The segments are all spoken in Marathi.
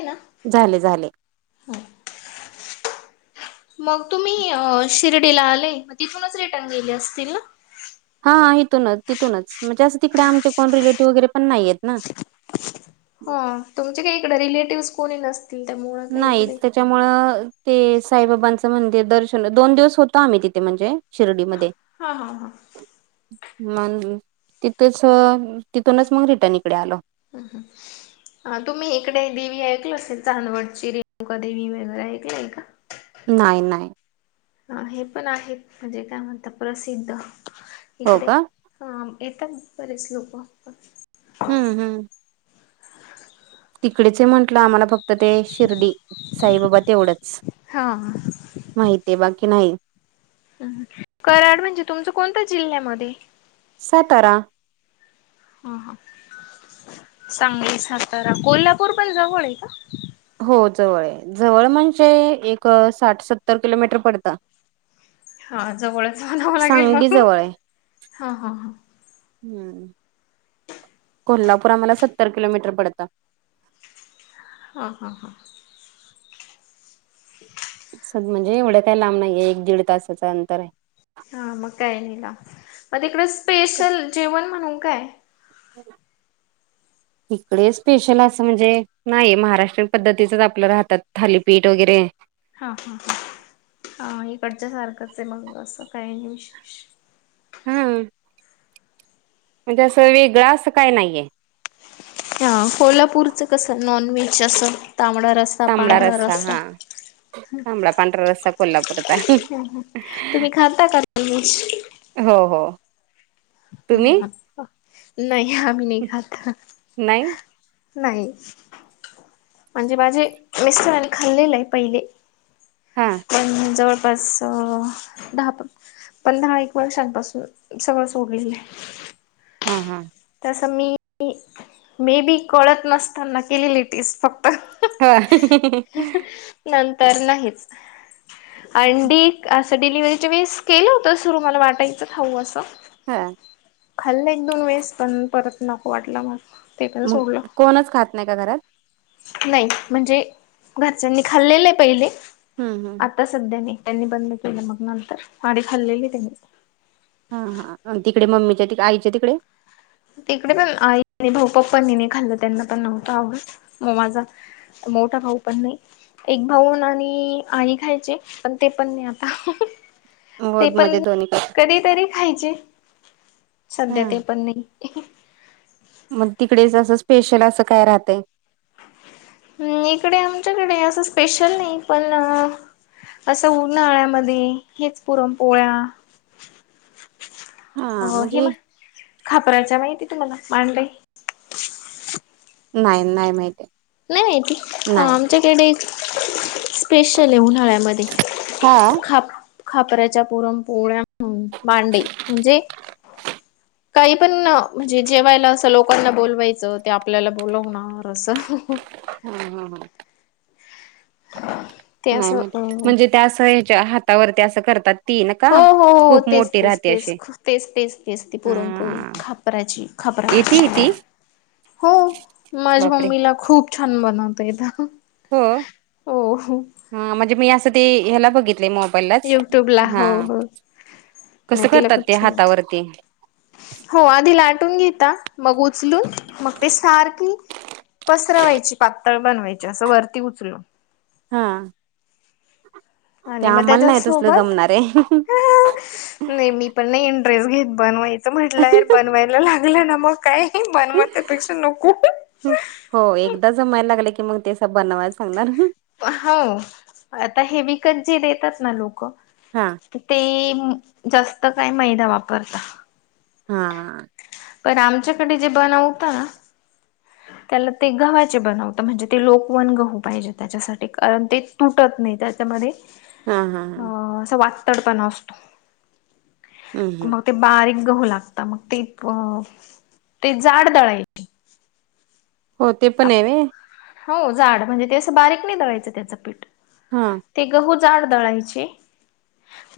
का झाले झाले मग तुम्ही शिर्डीला आले म तिथूनच रिटर्न गेले असतील ना हा इथूनच तिथूनच म्हणजे असं तिकडे आमचे कोण रिलेटिव्ह वगैरे पण नाही आहेत ना हा, तुमचे काही इकडे रिलेटिव्हस कोणी नसतील. ती त्यामुळे. नाहींच. त्यांच्यामुळ ते साईबाबांचं मंदिर दर्शन, दोन दिवस होतो आम्ही तिथे म्हणजे शिर्डीमध्ये. हा हा हा. मंग तिथंच, तिथूनच मग रिटर्न इकडे आलो. हं. हं. ह तुम्ही इकडे देवी ऐकल असेल. चांदवडची रेणुका देवी वगैरे ऐकलंय का, नाही नाही. अ हे पण आहेत. म्हणजे काय म्हणता प्रसिद्ध हो इकडे, का हा, येतात बरेच लोक पण. हम्म हम्म. तिकडेच म्हटलं आम्हाला फक्त ते, शिर्डी साईबाबा तेवढंच. हा. माहिती आहे बाकी नाही. कराड म्हणजे, तुमच कोणत्या जिल्ह्यामध्ये सातारा. हा हा, सांगली सातारा कोल्हापूर पण जवळ आहे का? हो, जवळ जवळ म्हणजे एक साठ सत्तर किलोमीटर पडतं. हा जवळच म्हणावं लागेल सांगली मग जवळ आहे हा हा. हम्म. [inaudible] कोल्हापूर आम्हाला सत्तर किलोमीटर पडतं. हां हां हां. [unintelligible] चल म्हणजे एवढं काय लांब नाहीये, एक दीड तासांच अंतर आहे. हा, मग काय हिला मग तिकडं स्पेशल जेवण म्हणून काय? [unintelligible] इकडे स्पेशल असं म्हणजे, नाही महाराष्ट्रीयन पद्धतीचंच आपल राहत थालीपीठ वगैरे, हा.. हा.. हा इकडच्या सारखंच आहे मग असं काही नाही विशेष. हम्म, म्हणजे अस वेगळ अस काय नाहीये. हा, कोल्हापूरचं कसं नॉन व्हेज असं तांबडा रस्सा. तांबडा पांढरा रसा रस्सा हा, तांबडा पांढरा रस्सा. कोल्हापूरचा, ह ह तुम्ही खाता का नॉनव्हेज हो हो. हं तुम्ही हं नाही आम्ही नाही खात. नाही नाही म्हणजे, माझे मिस्टरानी खाल्लेलं आहे पहिले. हां. पण जवळपास दहा, पण दहा एक वर्षानपासून सगळं सोडलेलं ये. हा हा. तसं मी, मे बी कळत नसताना केलेली टेस्ट फक्त. ह नंतर नाहीच अंडी, असं डिलिव्हरीच्या वेळेस केलं होत, सुरु मला वाटायचं खावु असं. हा. खाल्लं एक दोन वेळेस पण, परत नको वाटलं मला. ते पन मग सोडलं. कोणच खात नाही का घरात नाही म्हणजे घरच्यांनी खाल्लेलं ये पहिले. ह ह आत्ताचं सध्या त्यांनी बंद केलं मग नंतर, आदी खाल्लेल त्यांनी. हा.. हा.. तिकडे मम्मीच्या तिक आईच्या तिकडे? तिकडे पण आई भाऊ पप्पांनी नाही खाल्लं, त्यांना पण नव्हतं आवडत. मग माझा मोठा भाऊ पण नाही. एक भाऊून आणि आई खायचे पण ते पण नाही आता. हो ते माझ्या पण दोन्हीकडे कधीतरी खायचे सध्या हा ते पण नाही. मग तिकडेच असं स्पेशल असं काय राहतंय? हम्म इकडे आमच्याकडे असं स्पेशल नाही पण, असं उन्हाळ्यामध्ये हेच पुरण पोळ्या, [inaudible] अ हे म्हणजे म खापराच्या माहिती तुम्हाला मांडई? नाही नाही माहितीय. नाही हा आमच्याकडे स्पेशल आहे उन्हाळ्यामध्ये. हा. खाप खापऱ्याच्या पुरण पोळ्या मांडे म्हणजे, काही पण म्हणजे जेवायला असं लोकांना बोलवायचं ते आपल्याला बोलवणार रस हम हम हम. [inaudible] नाही अ माहिती म्हणजे ते असं ह्याच्या हातावरती असं करतात ती न का? हो हो हो खूप तेच मोठी तेच राहते अशी तेच तेच तेच तेच ती पुरणपोळी हा खा खापराची येती खापराची ती हो माझ्या बापरे मम्मीला खूप छान बनवता येत. हो हो हो ह म्हणजे मी असं ते ह्याला बघितले मो बईलाच, युट्यूब ला हा हो हो कस नाही तिला करतात खूप ते छान होत हातावरती? हो आधी लाटून घेता मग उचलून मग ते सारखी, पसरवायची पातळ बनवायची असं वरती उचलून, हा. ते आणि मग आम्हाला त्याच्या नाही तसलं सोबत. जमणार आहे. नाही मी पण नाही इंटरेस्ट घेत बनवायचं म्हटलं बनवायला लागलं ना मग, काय बनवा त्या पेक्षा नको. हो एकदा जमायला लागल की मग ते स बनवायला सांगणार. हो आता हे विकत जे देतात ना लोक हां ते जास्त काय मैदा वापरता हा पण आमच्याकडे जे बनाव होता ना [unintelligible] [inaudible] त्याला ते गव्हाचे बनवत म्हणजे ते लोकवन गहू पाहिजे त्याच्यासाठी कारण ते तुटत नाही त्याच्यामध्ये हा हा अ हा असं वाततड पण असत हम्म हम्म मग ते बारीक गहू लागता मग ते ते जाड दळाय हो ते पण आहेवे हो जाड म्हणजे ते असं बारीक नाही दवायचं त्याचं पीठ हा ते गहू जाड दळायचे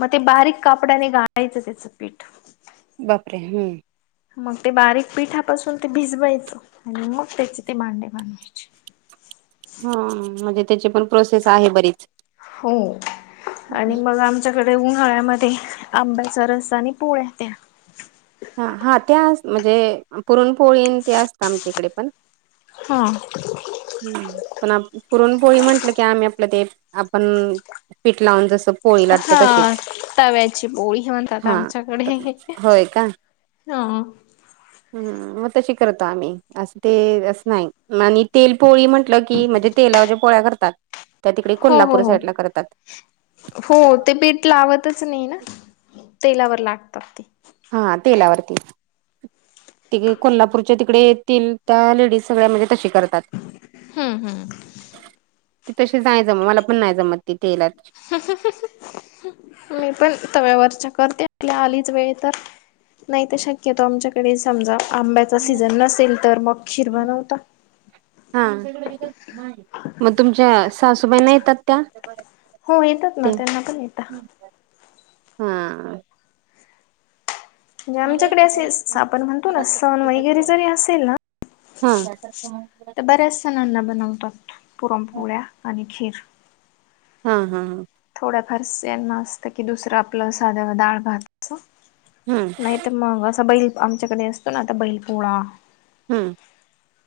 मग ते बारीक कापड्याने गाळायचं त्याचं पीठ बापरे हम्म मग ते बारीक पिठापासून ते भिजवायचं आणि मग त्याचे ते भांडे बनवायचे हा म्हणजे त्याची पण प्रोसेस आहे बरीच हो आणि मग आम आच्याकडे उन्हाळ्यामध्ये आंब्याचा रस्ता आणि पोळ्या त्या हा हा ते म्हणजे पुरणपोळीन ते असत आमच्या इकडे पण हा हम् पण पुरण पोळी म्हंटल की आम्ही आपलं ते आपण पीठ लावून जसं पोळी लाटतो हा तशीच तव्याची बोळी म्हणतात हा आमच्याकडे होय का? हा हम्म मग तशी करतो आम्ही असं ते असं नाही आणि तेल पोळी म्हंटलं की म्हणजे तेलावच्या्या पोळ्या करतात त्या तिकडे हो हो कोल्हापूर हो साईड ला करतात हो ते पीठ लावतच नाही ना तेलावर लागतात ते हा तेलावरती त कोल्हापूरच्या तिकडे येतील त्या लेडीज सगळ्या म्हणजे तशी करतात हा हा त तशी जाय जम मला पण नाही जमत तिथेला मी पण तव्यावरच्या करते आपल्या आलीच वेळ तर नाही तर शक्यतो आमच्याकडे समजा आंब्याचा सीझन नसेल तर मगक्षीर बनवता हा मग तुमच्या सासूबाईना येतात त्या हो येतात ना ते त्यांना पण येत हा म्हणजे आमच्याकडे असे आपण म्हणतो ना सण वगैरे जरी असेल ना हा त्याारखं तर बऱ्याचसाणना बनवतात पुरणपोवळ्या आणि खीर हा हा हां थोड्याफार यांना असतं की दुसरं आपलं साध्या डाळ भात हम्म नाही तर मग असा बैल आमच्याकडे असतो ना आता बैल पोळा हम्म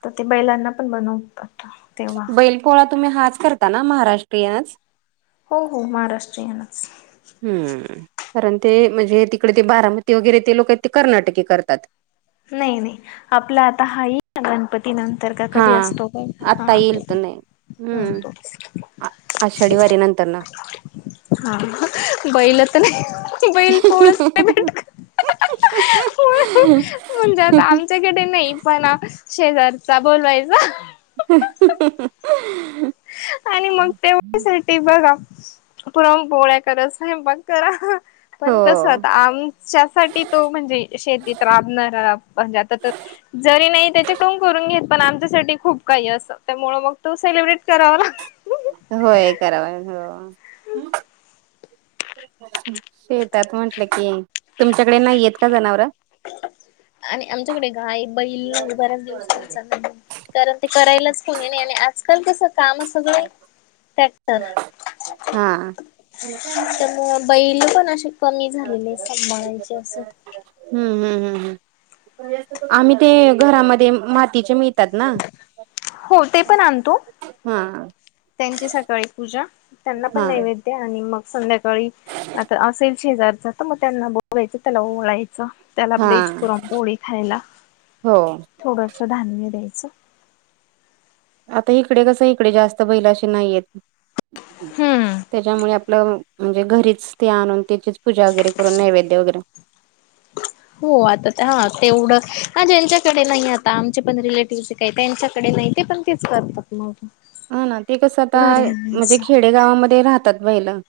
तर ते बैलांना पण बनवतात तेव्हा. बैल पोळा तुम्ही हाच करता ना महाराष्ट्रीयनच हो हो महाराष्ट्रीयनच हम्म कारण ते म्हणजे तिकडे ते बारामती वगैरे ते लोक आहेत ते कर्नाटके करतात नाही नाही आपला आता हा गणपती ती नंतर का हा. कधी असतो बघ हा आत्ता येईल तर नाही हम्म आषाढीवारी नंतर ना हा बैलता नाही बैल पोळ हो. भेट म्हणजत आम त्याच्याकडे नाही पण शेजारचा बोलवायचा ह आणि मग तेवढ्यासाठी बघा पुरम पोळ्या करच आहे मग करा पण कसं आता आमच्यासाठी तो म्हणजे शेतीत राबणारा म्हणजे आता जरी नाही त्याचे कोम करून घेत पण आमच्यासाठी खूप काही असं त्यामुळ मग तू सेलिब्रेट कराव ना होय करावा ह शेतात म्हटलं की तुमच्याकडे नाहीयेत का जनावर आणि आमच्याकडे गाय बैल बऱ्याच दिवस कारण ते करायलाच कोणी नाही आणि आकाल कसं काम असगय ट्रॅक्टर हा त्यामु बैल पण असे कमी झालेले सांभळायचे असं हम्म हम्म हम् आम्ही ते घरामध्ये मातीचे म तत ना हो ते पण आणतो हा त्यांची सकाळी पूजा त्यांना पण हा नैवेद्य आणि मग संध्याकाळी आता असेल शेजारचा तर मग त्यांना बघायचं त्याला ओळायचं त्याला हा ब्लेच पुुरम पोळी खायला हो थोडंसं धान्य द्यायचं आता इकडे कस इकडे जास्त बैलाशी नाहीयेत हम्म त्याच्यामुळे आपलं म्हणजे घरीच ते आणून त्याचीच पूजा वगैरे करून नैवेद्य वगैरे हो आता हा तेवढं हा ज्यांच्याकडे नाही आता आमचे पण रिलेटिव्हे काही त्यांच्याकडे नाही ते पण तेच करतात मा हा ना ते कसं आता म्हणजे खेडे गावामध्ये राहतात बहिलं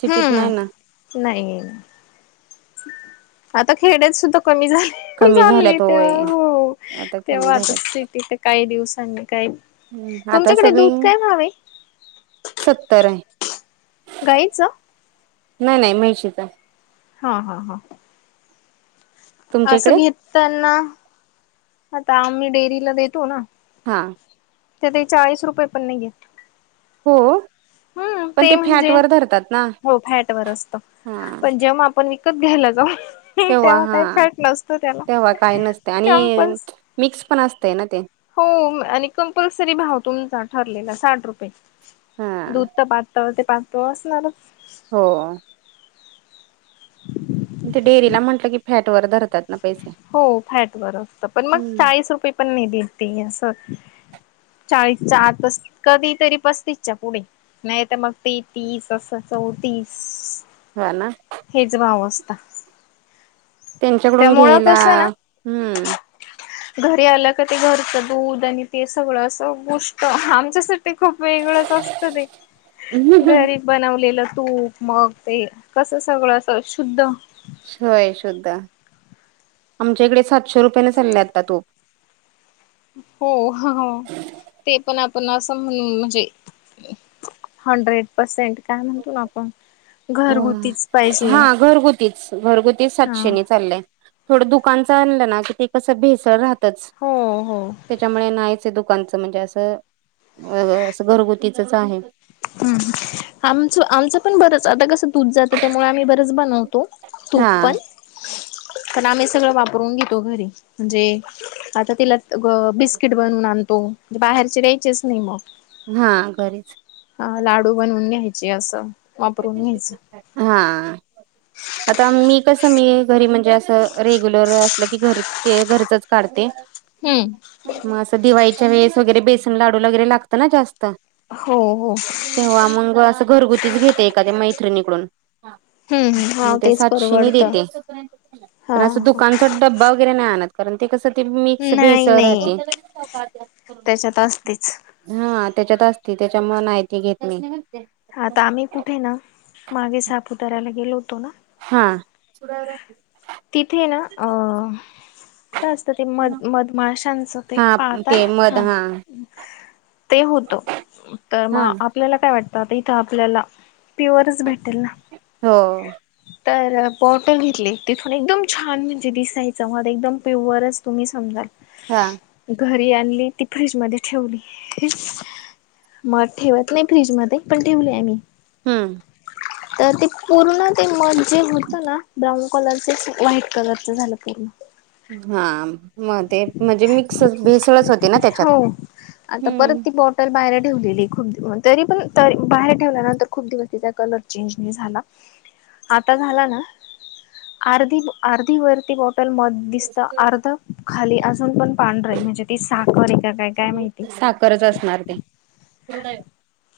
सिटीत नाही ना हम्म नाही आता खेड्यात सुद्धा कमी झाले कमी चालली झाल्यात तेव्हा होय हो आता कमी तेव्हा आता झाल्यात. सिटीथ काही दिवसांनी काही हम्म आता तुमच्याकडे सगळी दूध काय व्हावे सत्तर गायच नाही नाही मि्याळचीच आहे हा हा हा तुमच्या असं इकडे घेतताना आता आम्ही डेअरीला देतो ना हां ते ते चाळीस रुपये पण नाही आहे हो हम्म पण ते फॅट म्हणजे वर धरतात ना हो फॅट वर असत हा पण जेव्हा आपण विकत घ्यायला जाऊ तेव्हा काही फॅट नसतो तेव्हा त्याला काय नसते आणि कमपल्स मिक्स पण असतय ना ते हो आणि कंपल्सरी भाव तुमचा ठरलेला साठ रुपये हा दूध तर पाततावर ते पळ असणारच हो ते डेअरीला म्हटलं की फॅट वर धर हो फॅट बरं असत पण मग हम्म, चाळीस रुपये पण नाही देत त स चाळीसच्या आता कधी तरी पस्तीसच्या पुढे नाही तर मग ते तीस असं चौतीस ह ना हेच भाव असत त्यांच्याकडून घ्यायला, कसं ना हम्म घरी आलं का ते घरचं दूध आणि ते सगळं असं गोष्ट आमच्यासाठी खूप वेगळंच, स्वस्त दे घरीब. बनवलेलं तूप मग ते कसं सगळं अस शुद्ध. होय शुद्ध, आमच्याकडे सातशे रुपयाने चालले आता तूप. होहह ते पण आपण असं म्हण म्हणजे, हंड्रेड परसेंट काय म्हणतो आपण, घरगुतीच पाहिजे हा घरगुतीच घरगुतीच हा सातशे नि चाललंय. थोडं दुकानचं आणलं ना की ते कसं भेसळ राहतच हो हो त्याच्यामुळे नाहीच ते दुक आमचं म्हणजे असं अ असं घरगुतीचच आहे. ह आमच आमचं पण बरंच आता कसं तूप जात त्यामुळे आम्ही बरच बनवतो, तूप हा पण कारण आम्ही सगळं वाप रून घेतो घरी म्हणजे, आता तिला अब बिस्किट बनून आणतो. बाहेरचे द्यायचेच नाही मग, हा घरीच, हा लाडू बनवून घ्यायचे असं, वापरून घ्यायचं. हाआ, आता मी कसं मी घरी म्हणजे असं रेग्युलर असलं की घरी ते घरचच काढते, हम्म म असं दिवाळीच्या वेळेस वगैरे बेसन लाडू लां वगैरे लागतं ना जास्त, हो हो तेव्हा मंग असं घरगुतीच घेते एखाद्या मैत्रीणीकडून हम्म म हा ते तेच सातशे नि परवडत देते पण हा असं दुकानच, डब्बा वगैरे आणत, कारण ते कस ते मिक्स भेस नाही नाही राहते, त्याच्यात असतेच हा त्याच्यात असती त्याच्या मुल नाही ती घेत मी आता आम्ही कुठे ना मागे, सापुताऱ्या ला गेलो होतो हा, तिथेच आ, काय असतं, ते मध मधमाशांचं ते हा ते पाहतात. मध हा ते होत तर मग हा आप आपल्याला काय वाटतं आता इथं आपल्याला प्युअरच भेटेल ना, हो, तरअ बॉटल घेतली तिथून एकदम छान म्हणजे दिसायचं मध्ये एकदम प्युअरच तुम्ही समजा, हा, घरी आणली ती फ्रीजमध्ये ठेवली, मग ठेवत नाही फ्रीज मध्ये पण ठेवली आम्ही हम्म, तर ते पूर्ण ते मजजे होती, ब्राऊन कलरचेच व्हाईट कलरच झालं पूर्ण, हा मग ते म्हणजे मिक्स भेसळच होती ना त्याच्यात, तर बाहेर ठेवलेली खूप तरी पण बाहेर ठेवल्यानंतर खूप दिवस तिचा कलर चेंज नाही झाला, आता झाला ना, अर्धी अर्धी वरती बॉटल मद दिसत अर्ध खाली अजून पण, पांढर आहे म्हणजे ती साखर आहे का काय काय माहिती, साखरच असणार ते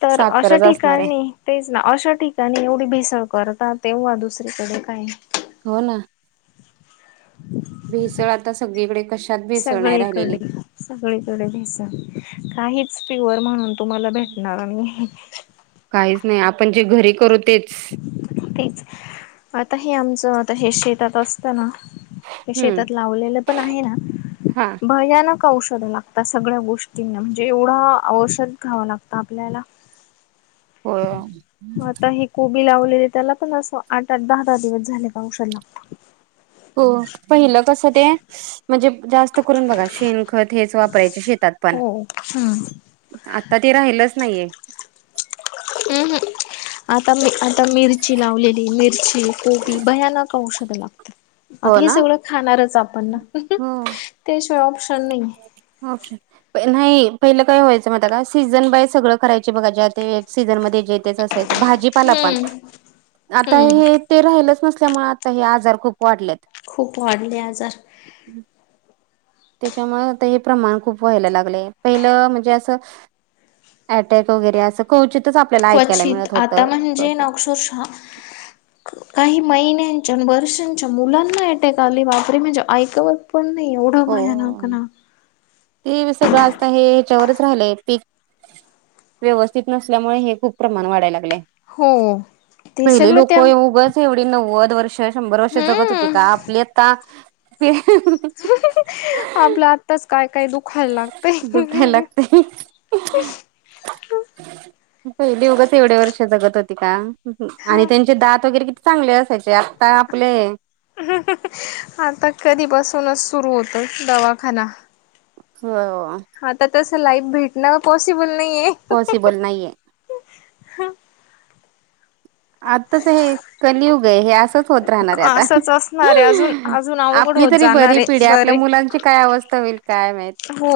तर अशा साखरच असणार आहे ठिकाणी, तेच ना अशा ठिकाणी एवढी भेसळ करतात. तेव्हा दुसरीकडे काय, हो ना, भेसळ आता सगळीकडेच आशी सगळीकडे, सगळीकडे भेसळ काहीच प्युअर म्हणून तुम्हाला भेटणार नाही, काहीच नाही आपण जे घरी करू तेच तेच आता हे आमचं आता हे शेतात असतना हम्म शेतात लावलेलं पण आहे ना हा भजनक औषधं लागतात सगळ्या गोष्टींना म्हणजे एवढं औषध घ्यावं लागतं आपल्याला हो आता हेी कोबी लावलेली त्याला पण असं आठ आठ दहा दहा दिवस झाले पावसाला हो पहिलं कसं ते म्हणजे जास्त करून बघा शेण खत हेच वापरायचे शेतात पण हो हम् आता ते राहिलंच नाहीये हम् हम् आता मी आता मिरची लावलेली मिरची कोबी भयानक औषध लागतात हो आता हे ना सगळं खाणारच आपण ना त्याशिवाय ऑप्शन नाही अच्छा नाही पहिलं काय व्हायचं म का सीझन बाय सगळं करायची बघा ज्या ते सीझनमध्येध्ये जे तेच असे भाजीपाला पण हम्म आता हम्म हे ते राहिलंच नसल्यामुळे आता हे आजार खूप वाढलेत खूप वाढले आजार त्याच्यामुळे आता हे प्रमाण खूप व्हायला लागलंय पहिलं म्हणजे असं अटॅक वगैरे असं कवचितच आपल्याला ऐकायला मिळत होत क शुषा काही महिन्यांच्या वर्षांच्या मुलांना अटेक आली वापर म्हणजे ऐकवत. पण नाय एवढं हो मायानक ना. ते सगळं असता हे ह्याच्यावरच राहिलंय पीक. व्यवस्थित नसल्यामुळे हे खूप प्रमाण वाढायला लागले हो. ते पहिले सगळं लोक त्या ये उगच. एवढी नव्वद वर्ष शंभर वर्ष जगत होती का हम्म आपली आता. आपला आत्ताच काय काय दुखायला लागत. दुखय लागते. पहिले उगाच एवढे वर्ष जगत होती का. आणि हा त्यांचे दात वगैरे किती चांगले असायचे आत्ता आपले. आता कधीपासूनच सुरू होतं दवाखाना. होय ओ. आता तसं लाईफ भेटणं पॉसिबल नाहीये. पॉसिबल नाही आहे. आताच हे कलियुग आहे हे अस. असंच राहनार आता असंच असणार आहे अजून अजून अवघड आपली होत तरी जाणार बरी पिढी आहे आपल्या बरे. मुलांचं काय अवस्था होईल. काय माहत. हो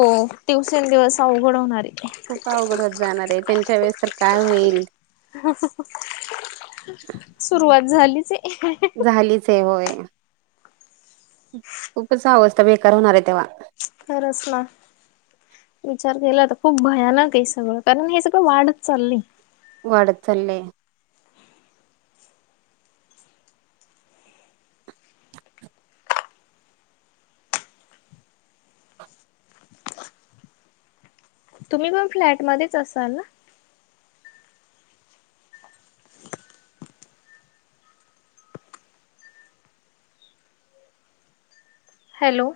दिवसेल दिवस अवघड होणार आहे. खूप अवघड होत जाणार आहे त्यांच्या वेळेस तर काय होईल. ह सुरुवात झालीच हाय. झालीच आहे होय. खूपच अवस्थ बेकार होणार आहे तेव्हा. खरच ना. विचार केला तर खूप भयानक आहे सगळं कारण हे सगळं वाढच चालय. वाढत चलेय. तुम्ही पण फ्लॅटमध्येच असाल ना. हॅलो.